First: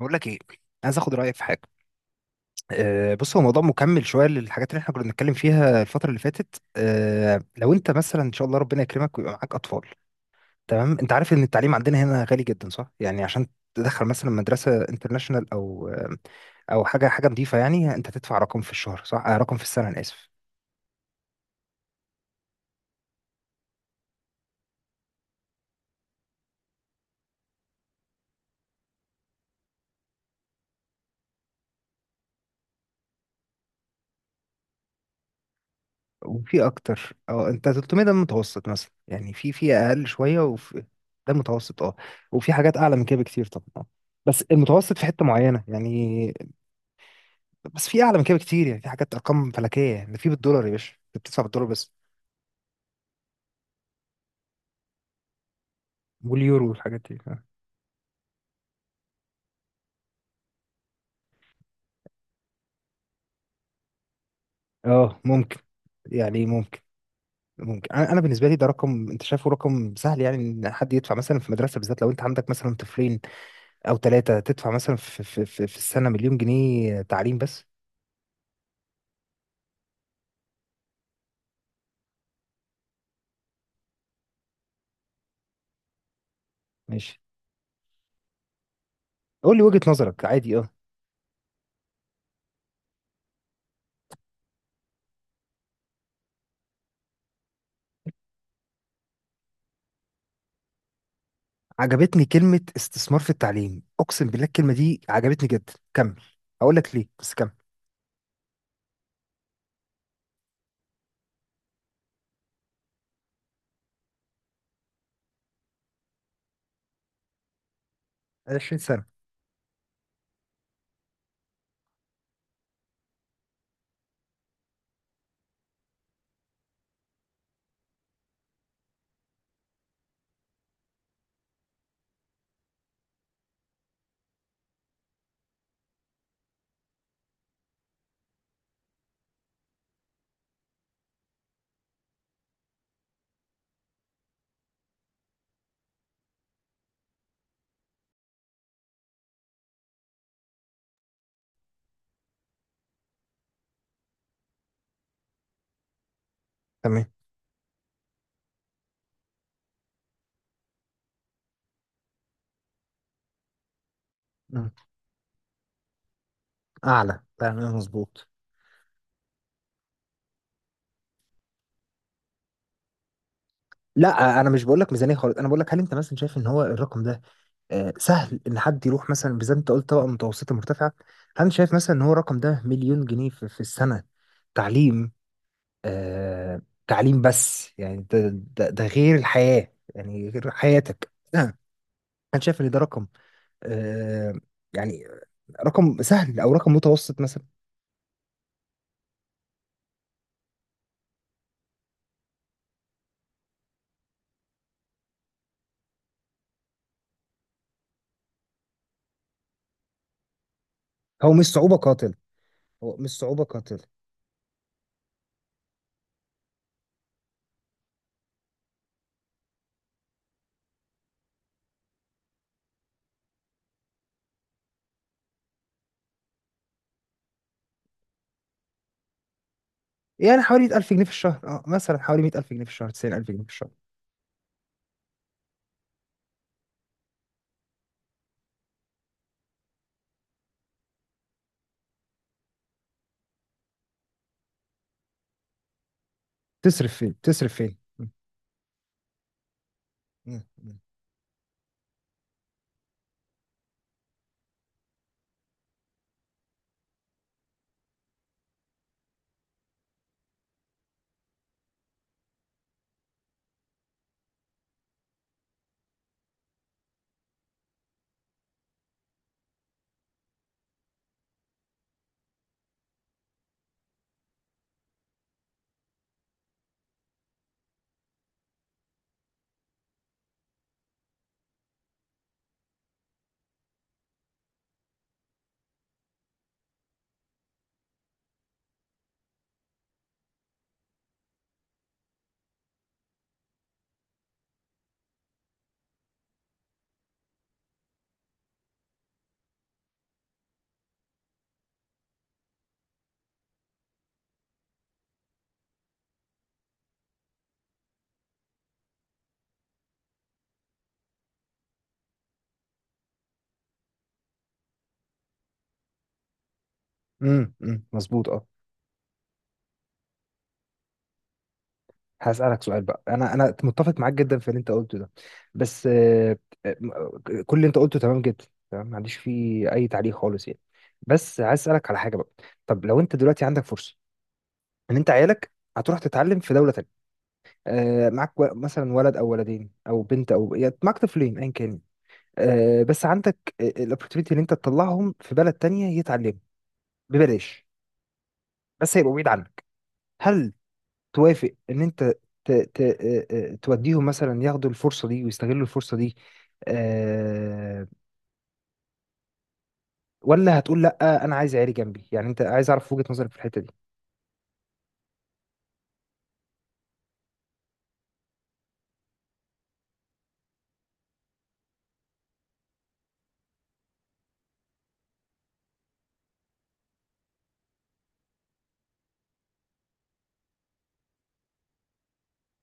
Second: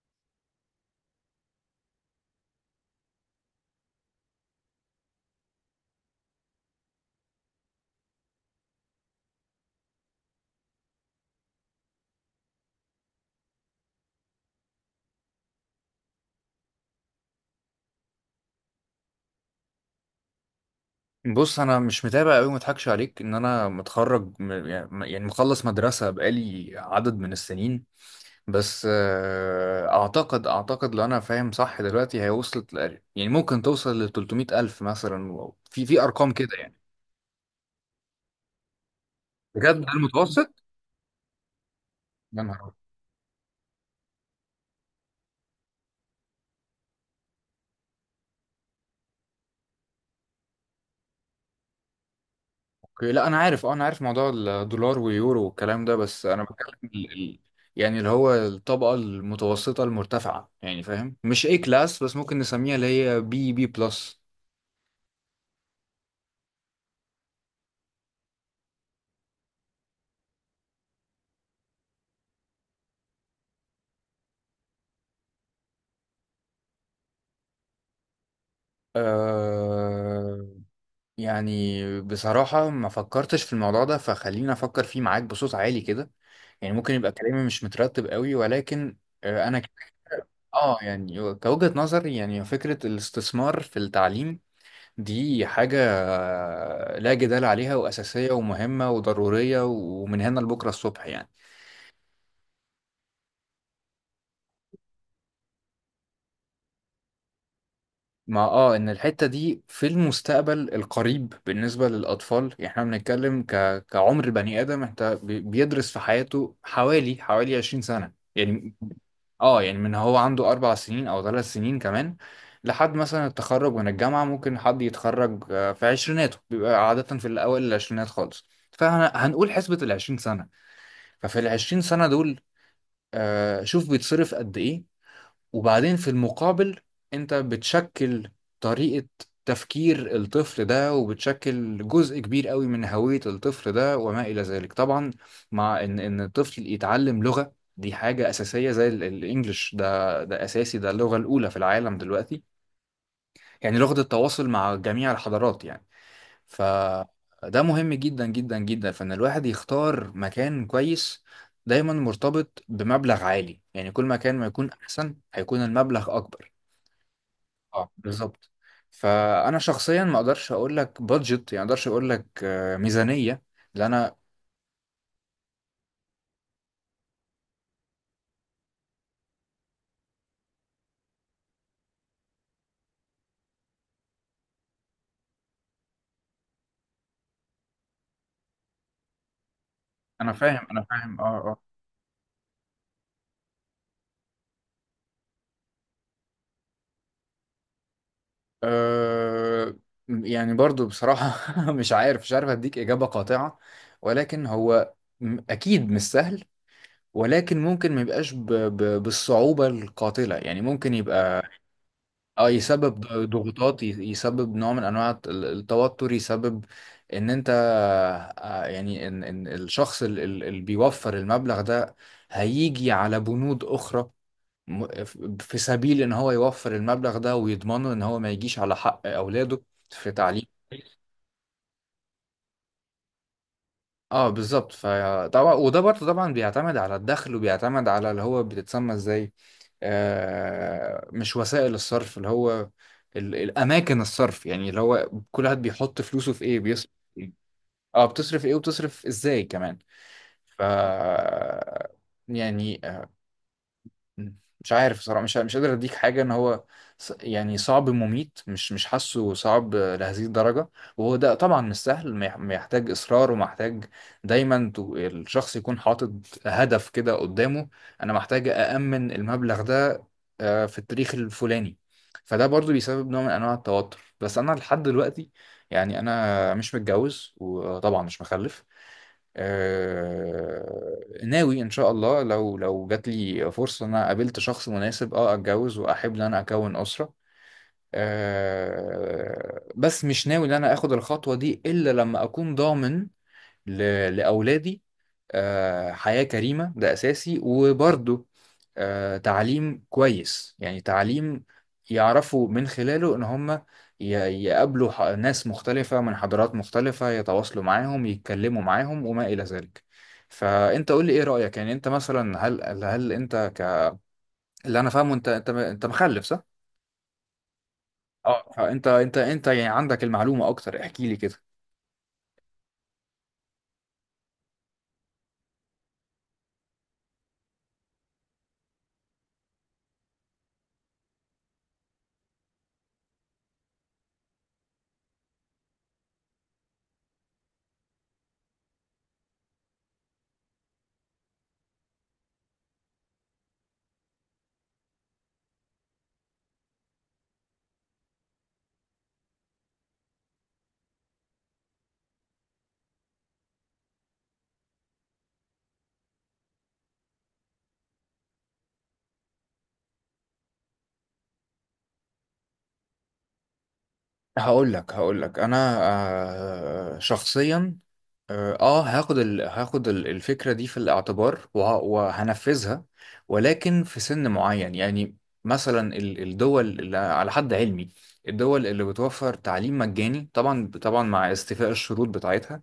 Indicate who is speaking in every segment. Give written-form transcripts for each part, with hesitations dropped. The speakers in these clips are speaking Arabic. Speaker 1: بقول لك ايه؟ عايز اخد رايك في حاجه. بص، هو موضوع مكمل شويه للحاجات اللي احنا كنا بنتكلم فيها الفتره اللي فاتت. لو انت مثلا ان شاء الله ربنا يكرمك ويبقى معاك اطفال، تمام؟ انت عارف ان التعليم عندنا هنا غالي جدا، صح؟ يعني عشان تدخل مثلا مدرسه انترناشونال او او حاجه نظيفه، يعني انت تدفع رقم في الشهر، صح؟ رقم في السنه، انا اسف.
Speaker 2: بص، انا مش متابع قوي، ما اضحكش عليك، ان انا متخرج يعني مخلص مدرسه بقالي عدد من السنين. بس اعتقد لو انا فاهم صح دلوقتي، هي وصلت يعني ممكن توصل ل 300 الف مثلا في ارقام كده
Speaker 1: وفي
Speaker 2: يعني.
Speaker 1: اكتر. اه، انت 300 ده المتوسط مثلا؟ يعني في
Speaker 2: بجد ده
Speaker 1: اقل شويه
Speaker 2: المتوسط؟
Speaker 1: وفي... ده المتوسط، اه.
Speaker 2: يا
Speaker 1: وفي
Speaker 2: نهار
Speaker 1: حاجات
Speaker 2: أبيض.
Speaker 1: اعلى من كده بكتير طبعا، آه. بس المتوسط في حته معينه يعني. بس في اعلى من كده بكتير، يعني في حاجات ارقام فلكيه، يعني ده في بالدولار يا باشا، انت بتدفع بالدولار بس.
Speaker 2: اوكي، لا، انا عارف موضوع الدولار واليورو والكلام ده، بس انا
Speaker 1: واليورو
Speaker 2: بتكلم
Speaker 1: والحاجات دي
Speaker 2: يعني اللي هو الطبقه المتوسطه المرتفعه، يعني فاهم، مش اي كلاس، بس ممكن نسميها اللي هي بي بي بلس.
Speaker 1: اه ممكن. يعني ممكن. ممكن. أنا بالنسبه لي، ده رقم، انت شايفه رقم سهل؟ يعني ان حد يدفع مثلا في مدرسه، بالذات لو انت عندك مثلا طفلين او ثلاثه، تدفع مثلا في السنه مليون جنيه تعليم بس.
Speaker 2: أه يعني بصراحة ما فكرتش في الموضوع ده، فخليني أفكر فيه معاك بصوت عالي كده، يعني ممكن يبقى
Speaker 1: ماشي.
Speaker 2: كلامي مش مترتب قوي، ولكن أه
Speaker 1: قول
Speaker 2: أنا
Speaker 1: لي
Speaker 2: ك-
Speaker 1: وجهه نظرك عادي، اه.
Speaker 2: يعني كوجهة نظر، يعني فكرة الاستثمار في التعليم دي حاجة، لا جدال عليها، وأساسية ومهمة وضرورية، ومن هنا لبكرة الصبح يعني.
Speaker 1: عجبتني كلمه استثمار في التعليم. اقسم بالله الكلمه دي عجبتني جدا، كمل. هقول لك ليه، بس كمل.
Speaker 2: ما اه ان الحتة دي في المستقبل القريب بالنسبة للأطفال، يعني احنا بنتكلم كعمر بني آدم، انت بيدرس في حياته حوالي 20 سنة يعني.
Speaker 1: 20 سنه.
Speaker 2: اه يعني من هو عنده 4 سنين أو 3 سنين كمان، لحد مثلا التخرج من الجامعة. ممكن حد يتخرج، في عشريناته، بيبقى عادة في الأوائل العشرينات خالص، فهنقول حسبة 20 سنة. ففي 20 سنة دول، شوف بيتصرف قد إيه، وبعدين في المقابل انت بتشكل طريقة تفكير الطفل ده، وبتشكل جزء كبير قوي من هوية الطفل ده وما إلى ذلك طبعا. مع إن الطفل يتعلم لغة دي حاجة أساسية، زي الإنجليش. ده أساسي، ده اللغة الأولى في العالم دلوقتي، يعني لغة التواصل مع جميع الحضارات يعني. ف...
Speaker 1: تمام.
Speaker 2: ده مهم جدا جدا جدا، فإن الواحد يختار مكان كويس دايما مرتبط بمبلغ عالي، يعني كل ما كان ما يكون
Speaker 1: مم.
Speaker 2: أحسن، هيكون المبلغ أكبر.
Speaker 1: اعلى، تمام،
Speaker 2: اه
Speaker 1: مظبوط.
Speaker 2: بالظبط. فانا شخصيا ما اقدرش اقول لك بادجت، يعني ما اقدرش اقول لك ميزانيه، لان انا
Speaker 1: لا، انا مش بقول لك ميزانيه خالص، انا بقول لك هل انت مثلا شايف ان هو الرقم ده سهل ان حد يروح مثلا؟ بالذات انت قلت طبقه متوسطه مرتفعه. هل شايف مثلا ان هو الرقم ده، مليون جنيه في السنه تعليم، آه تعليم بس، يعني ده غير الحياه، يعني
Speaker 2: انا
Speaker 1: غير
Speaker 2: فاهم انا
Speaker 1: حياتك،
Speaker 2: فاهم اه
Speaker 1: آه،
Speaker 2: اه.
Speaker 1: هل شايف ان ده رقم، آه يعني رقم سهل او رقم متوسط مثلا؟
Speaker 2: آه، يعني برضو بصراحه مش عارف اديك اجابه قاطعه، ولكن هو اكيد مش سهل. ولكن ممكن ما يبقاش بالصعوبه القاتله، يعني ممكن
Speaker 1: هو
Speaker 2: يبقى
Speaker 1: مش صعوبه قاتل.
Speaker 2: اه
Speaker 1: هو
Speaker 2: يسبب
Speaker 1: مش صعوبه
Speaker 2: ضغوطات،
Speaker 1: قاتل.
Speaker 2: يسبب نوع من انواع التوتر، يسبب ان انت، يعني ان الشخص اللي بيوفر المبلغ ده هيجي على بنود اخرى، م- ف- في سبيل ان هو يوفر المبلغ ده ويضمنه ان هو ما يجيش على حق اولاده في
Speaker 1: يعني
Speaker 2: تعليم.
Speaker 1: حوالي 1000 جنيه في الشهر، اه. مثلا حوالي 100000 جنيه في الشهر، 90000 جنيه في الشهر.
Speaker 2: اه بالظبط. فطبعا، وده برضه طبعا بيعتمد على الدخل، وبيعتمد على اللي هو بتتسمى ازاي، مش وسائل الصرف، اللي هو الاماكن الصرف، يعني اللي هو كل واحد بيحط فلوسه في ايه، بيصرف
Speaker 1: تصرف
Speaker 2: في
Speaker 1: فين؟
Speaker 2: ايه،
Speaker 1: تصرف فين؟
Speaker 2: اه،
Speaker 1: مم.
Speaker 2: بتصرف ايه وبتصرف ازاي كمان.
Speaker 1: مم.
Speaker 2: ف يعني... مم. مش عارف صراحة، مش قادر اديك حاجة ان هو يعني صعب مميت، مش حاسه صعب لهذه الدرجة. وهو ده طبعا مش سهل، ما يحتاج اصرار ومحتاج دايما الشخص يكون حاطط هدف كده قدامه: انا محتاج أأمن المبلغ ده في التاريخ الفلاني. فده برضو بيسبب نوع من انواع التوتر. بس انا لحد دلوقتي يعني انا مش متجوز، وطبعا مش مخلف. ناوي ان شاء الله، لو جات لي فرصه ان انا قابلت شخص مناسب، اتجوز واحب ان انا اكون اسره. بس مش ناوي ان انا اخد الخطوه دي الا لما اكون ضامن لأولادي حياة كريمة، ده أساسي، وبرضه تعليم كويس، يعني تعليم يعرفوا من خلاله إن هم ي- يقابلوا ناس مختلفة من حضارات مختلفة، يتواصلوا معاهم، يتكلموا معاهم، وما إلى ذلك. فأنت قول لي إيه رأيك، يعني أنت مثلا هل أنت اللي أنا فاهمه، أنت مخلف، صح؟
Speaker 1: امم، مظبوط، اه.
Speaker 2: اه، فأنت أنت يعني عندك المعلومة أكتر، احكي لي كده.
Speaker 1: هسألك سؤال بقى. انا متفق معاك جدا في اللي انت قلته ده. بس آه، م- آه، كل اللي انت قلته تمام جدا، تمام، ما عنديش فيه اي تعليق خالص يعني. بس عايز اسالك على حاجه بقى. طب لو انت دلوقتي عندك فرصه ان انت عيالك هتروح تتعلم في دوله تانية، معاك مثلا ولد او ولدين او بنت، او يعني معاك طفلين ايا كان، بس عندك الاوبورتيونيتي ان انت تطلعهم في بلد تانية يتعلموا ببلاش، بس هيبقوا بعيد عنك. هل توافق ان انت ت... ت... آه، آه، توديهم مثلا، ياخدوا الفرصه دي ويستغلوا الفرصه دي؟ أه... ولا هتقول لا انا عايز عيالي جنبي؟ يعني انت عايز اعرف وجهه نظرك في الحته دي.
Speaker 2: هقول لك انا شخصيا، اه هاخد الفكرة دي في الاعتبار، وهنفذها، ولكن في سن معين. يعني مثلا الدول اللي على حد علمي الدول اللي بتوفر تعليم مجاني، طبعا طبعا مع استيفاء الشروط بتاعتها،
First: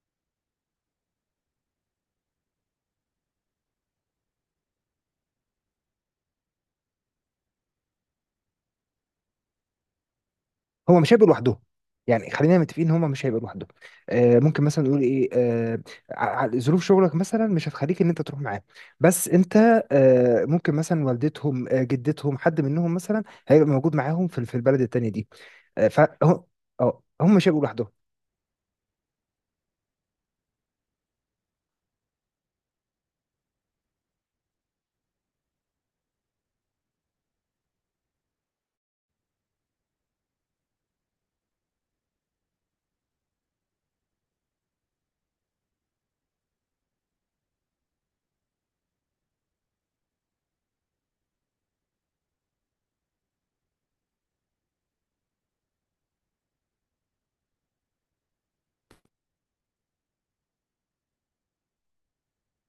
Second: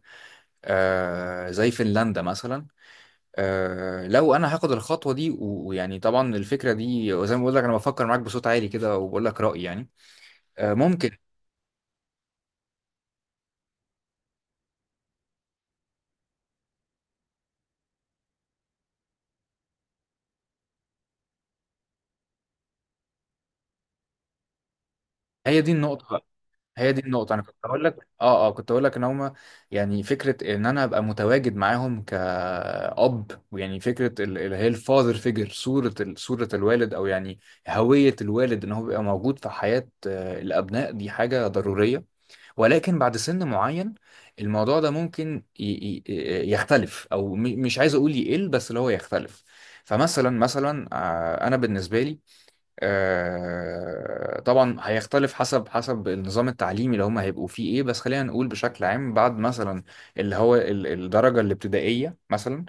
Speaker 2: زي فنلندا مثلا. لو انا هاخد الخطوة دي، ويعني طبعا الفكرة دي، وزي ما بقول لك انا بفكر معاك بصوت عالي كده وبقول لك رأيي يعني،
Speaker 1: هما
Speaker 2: ممكن.
Speaker 1: مش هيبقوا لوحدهم. يعني خلينا متفقين ان هما مش هيبقوا لوحدهم. ممكن مثلا نقول ايه؟ ظروف شغلك مثلا مش هتخليك ان انت تروح معاهم، بس انت ممكن مثلا والدتهم، آه، جدتهم، حد منهم مثلا هيبقى موجود معاهم في البلد التانيه دي.
Speaker 2: هي دي
Speaker 1: فهم...
Speaker 2: النقطة هي دي
Speaker 1: اه،
Speaker 2: النقطة
Speaker 1: هم
Speaker 2: أنا
Speaker 1: مش
Speaker 2: كنت
Speaker 1: هيبقوا
Speaker 2: أقول
Speaker 1: لوحدهم.
Speaker 2: لك آه آه كنت أقول لك إن هما، يعني فكرة إن أنا أبقى متواجد معاهم كأب، ويعني فكرة اللي هي الفاذر فيجر، صورة الوالد، أو يعني هوية الوالد إن هو بيبقى موجود في حياة الأبناء، دي حاجة ضرورية. ولكن بعد سن معين، الموضوع ده ممكن يختلف، أو مش عايز أقول يقل، بس اللي هو يختلف. فمثلا أنا بالنسبة لي، طبعا هيختلف حسب النظام التعليمي اللي هم هيبقوا فيه ايه، بس خلينا نقول بشكل عام. بعد مثلا اللي هو الدرجة الابتدائية مثلا،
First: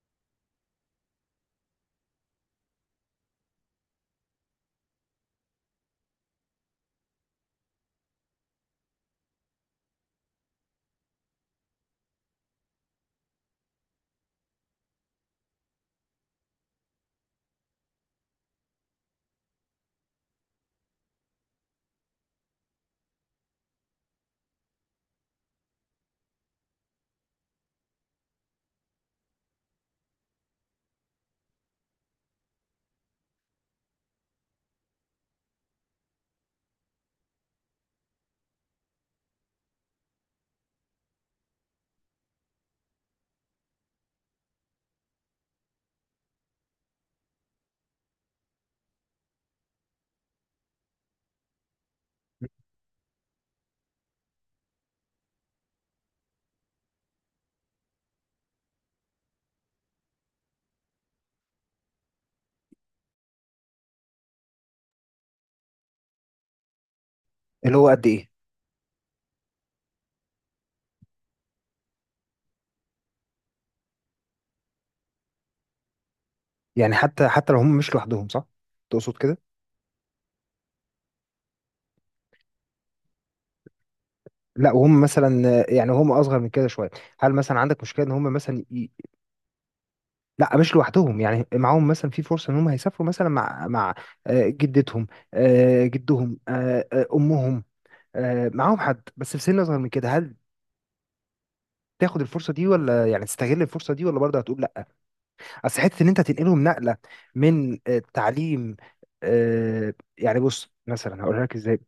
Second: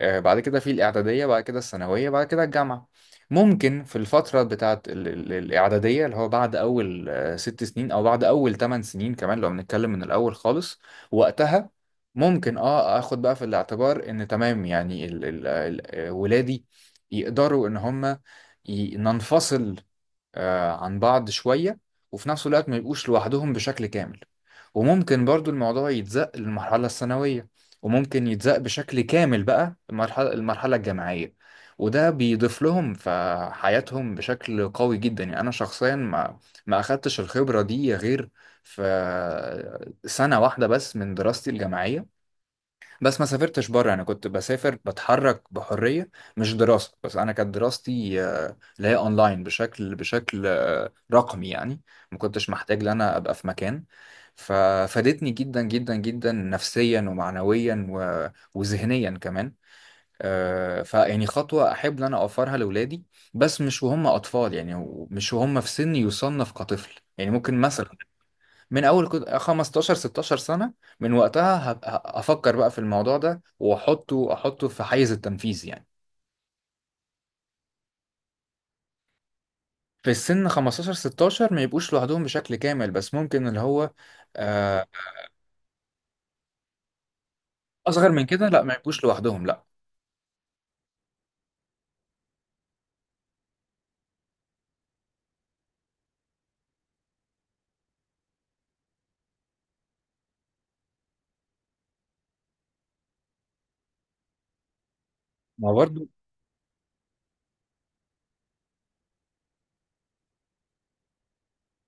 Speaker 2: بعد كده في الإعدادية، بعد كده الثانوية، بعد كده الجامعة، ممكن في الفترة بتاعت الإعدادية، اللي هو بعد أول 6 سنين، أو بعد أول 8 سنين كمان لو بنتكلم من الأول خالص، وقتها ممكن اخد بقى في الاعتبار ان تمام، يعني ال ال ال ولادي يقدروا ان هم ننفصل عن بعض شوية، وفي نفس الوقت ما يبقوش لوحدهم بشكل كامل. وممكن برضو الموضوع يتزق للمرحلة الثانوية، وممكن يتزق بشكل كامل بقى المرحلة الجامعية. وده بيضيف لهم في حياتهم بشكل قوي جدا. يعني أنا شخصيا ما أخدتش الخبرة دي غير في سنة واحدة بس من دراستي الجامعية، بس ما سافرتش بره. انا كنت بسافر، بتحرك بحريه، مش دراسه بس. انا كانت دراستي اللي هي اونلاين بشكل رقمي يعني، ما كنتش محتاج ان انا ابقى في مكان، ففادتني جدا جدا جدا نفسيا ومعنويا وذهنيا كمان. فيعني خطوه احب ان انا اوفرها لاولادي، بس مش وهم اطفال، يعني مش وهم في سن يصنف كطفل. يعني ممكن
Speaker 1: اللي هو
Speaker 2: مثلا
Speaker 1: قد ايه؟
Speaker 2: من اول كنت 15 16 سنه، من وقتها هبقى افكر بقى في الموضوع ده، واحطه في حيز التنفيذ يعني.
Speaker 1: يعني حتى لو هم مش لوحدهم، صح؟ تقصد كده؟
Speaker 2: في السن 15 16 ما يبقوش لوحدهم بشكل كامل، بس ممكن اللي هو
Speaker 1: لا،
Speaker 2: آه،
Speaker 1: وهم مثلا، يعني هم اصغر من كده شويه، هل مثلا عندك مشكله
Speaker 2: اصغر
Speaker 1: ان
Speaker 2: من
Speaker 1: هم
Speaker 2: كده لا،
Speaker 1: مثلا
Speaker 2: ما يبقوش لوحدهم، لا،
Speaker 1: لا مش لوحدهم، يعني معاهم مثلا، في فرصه ان هم هيسافروا مثلا مع آه، جدتهم، آه، جدهم، آه، آه، امهم، آه، معاهم حد، بس في سن اصغر من كده. هل تاخد الفرصه دي، ولا يعني تستغل الفرصه دي، ولا برضه هتقول لا؟
Speaker 2: ما
Speaker 1: اصل حته
Speaker 2: برضو.
Speaker 1: ان انت تنقلهم نقله من تعليم، يعني بص مثلا هقول لك ازاي.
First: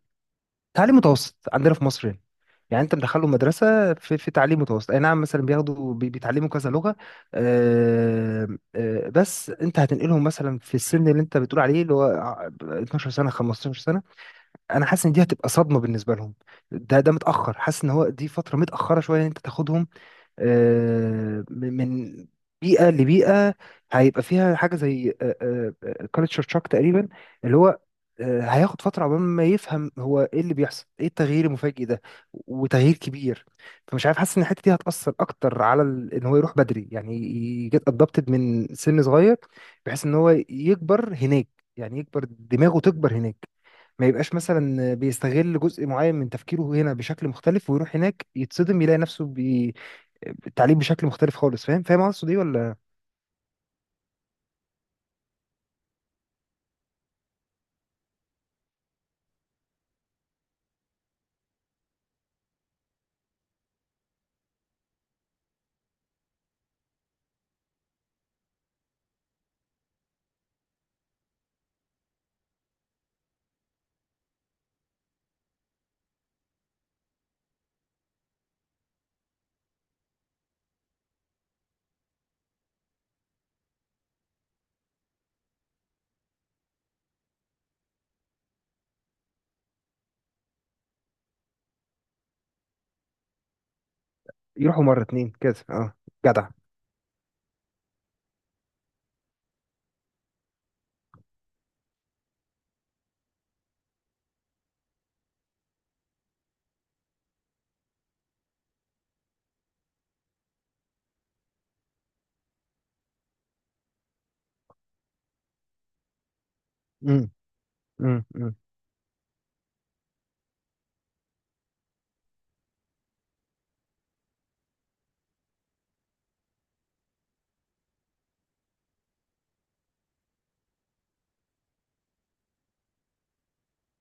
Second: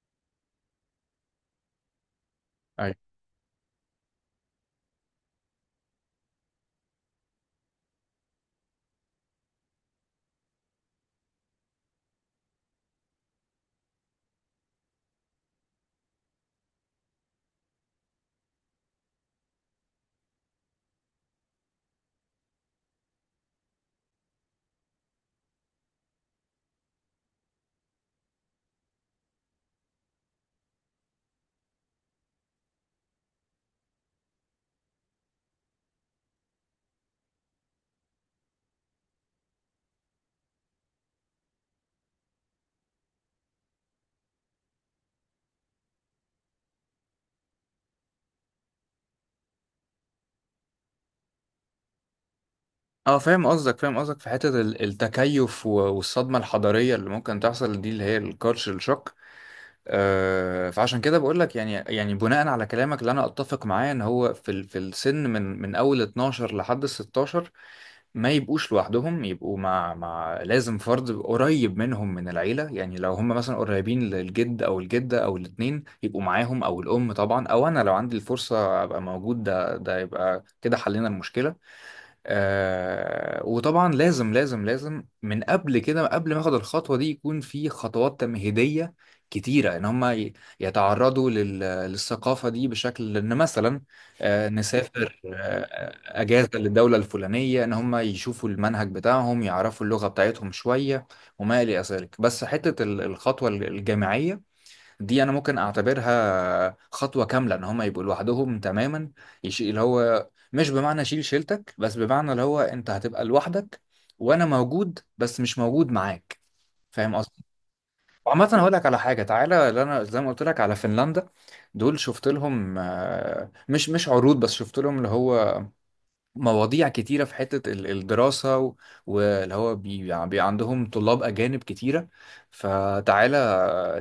Speaker 1: تعليم متوسط عندنا في مصر يعني، يعني
Speaker 2: أيوة.
Speaker 1: انت مدخله مدرسه في تعليم متوسط، اي نعم، مثلا بياخدوا بيتعلموا كذا لغه، آه، بس انت هتنقلهم مثلا في السن اللي انت بتقول عليه، اللي هو 12 سنه، 15 سنه. انا حاسس ان دي هتبقى صدمه بالنسبه لهم. ده متاخر، حاسس ان هو دي فتره متاخره شويه ان انت تاخدهم من بيئة لبيئة، هيبقى فيها حاجة زي كالتشر شوك تقريبا، اللي هو هياخد فترة عقبال ما يفهم هو ايه اللي بيحصل، ايه التغيير المفاجئ ده وتغيير كبير. فمش عارف، حاسس ان الحتة دي هتأثر اكتر على ان هو يروح بدري، يعني يجيت ادابتد من سن صغير، بحيث ان هو يكبر هناك، يعني يكبر، دماغه تكبر هناك، ما يبقاش مثلا بيستغل جزء معين من تفكيره هنا بشكل مختلف ويروح هناك يتصدم، يلاقي نفسه التعليم بشكل مختلف خالص. فاهم قصدي ولا؟
Speaker 2: اه، فاهم قصدك في حته التكيف، والصدمه الحضاريه اللي ممكن تحصل دي، اللي هي الكالتشر شوك. فعشان كده بقول لك، يعني بناء على كلامك اللي انا اتفق معاه، ان هو في السن من اول 12 لحد 16 ما يبقوش لوحدهم، يبقوا مع لازم فرد قريب منهم من العيلة. يعني لو هم مثلا قريبين للجد أو الجدة أو الاتنين يبقوا معاهم، أو الأم طبعا، أو أنا لو عندي الفرصة أبقى موجود، ده يبقى كده حلينا المشكلة. وطبعا لازم لازم لازم من قبل كده، قبل ما اخد الخطوه دي، يكون في خطوات تمهيديه كتيره ان هم يتعرضوا للثقافه دي، بشكل ان مثلا
Speaker 1: يروحوا مرة
Speaker 2: نسافر
Speaker 1: اتنين كده، اه. جدع.
Speaker 2: اجازه للدوله الفلانيه، ان هم يشوفوا المنهج بتاعهم، يعرفوا اللغه بتاعتهم شويه وما الى ذلك. بس حته الخطوه الجامعيه دي انا ممكن اعتبرها خطوه كامله ان هم يبقوا لوحدهم تماما، يشيل اللي هو مش بمعنى شيل شيلتك، بس بمعنى اللي هو انت هتبقى لوحدك، وانا موجود بس مش موجود معاك. فاهم
Speaker 1: امم
Speaker 2: قصدي؟
Speaker 1: امم
Speaker 2: وعامة
Speaker 1: امم
Speaker 2: هقول لك على حاجة. تعالى، اللي انا زي ما قلت لك على فنلندا دول، شفت لهم مش عروض بس، شفت لهم اللي هو مواضيع كتيرة في حتة الدراسة، واللي هو عندهم طلاب أجانب كتيرة. فتعالى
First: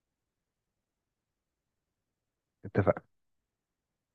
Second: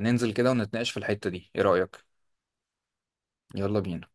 Speaker 2: ننزل كده ونتناقش في الحتة دي، ايه رأيك؟
Speaker 1: اتفق.
Speaker 2: يلا بينا.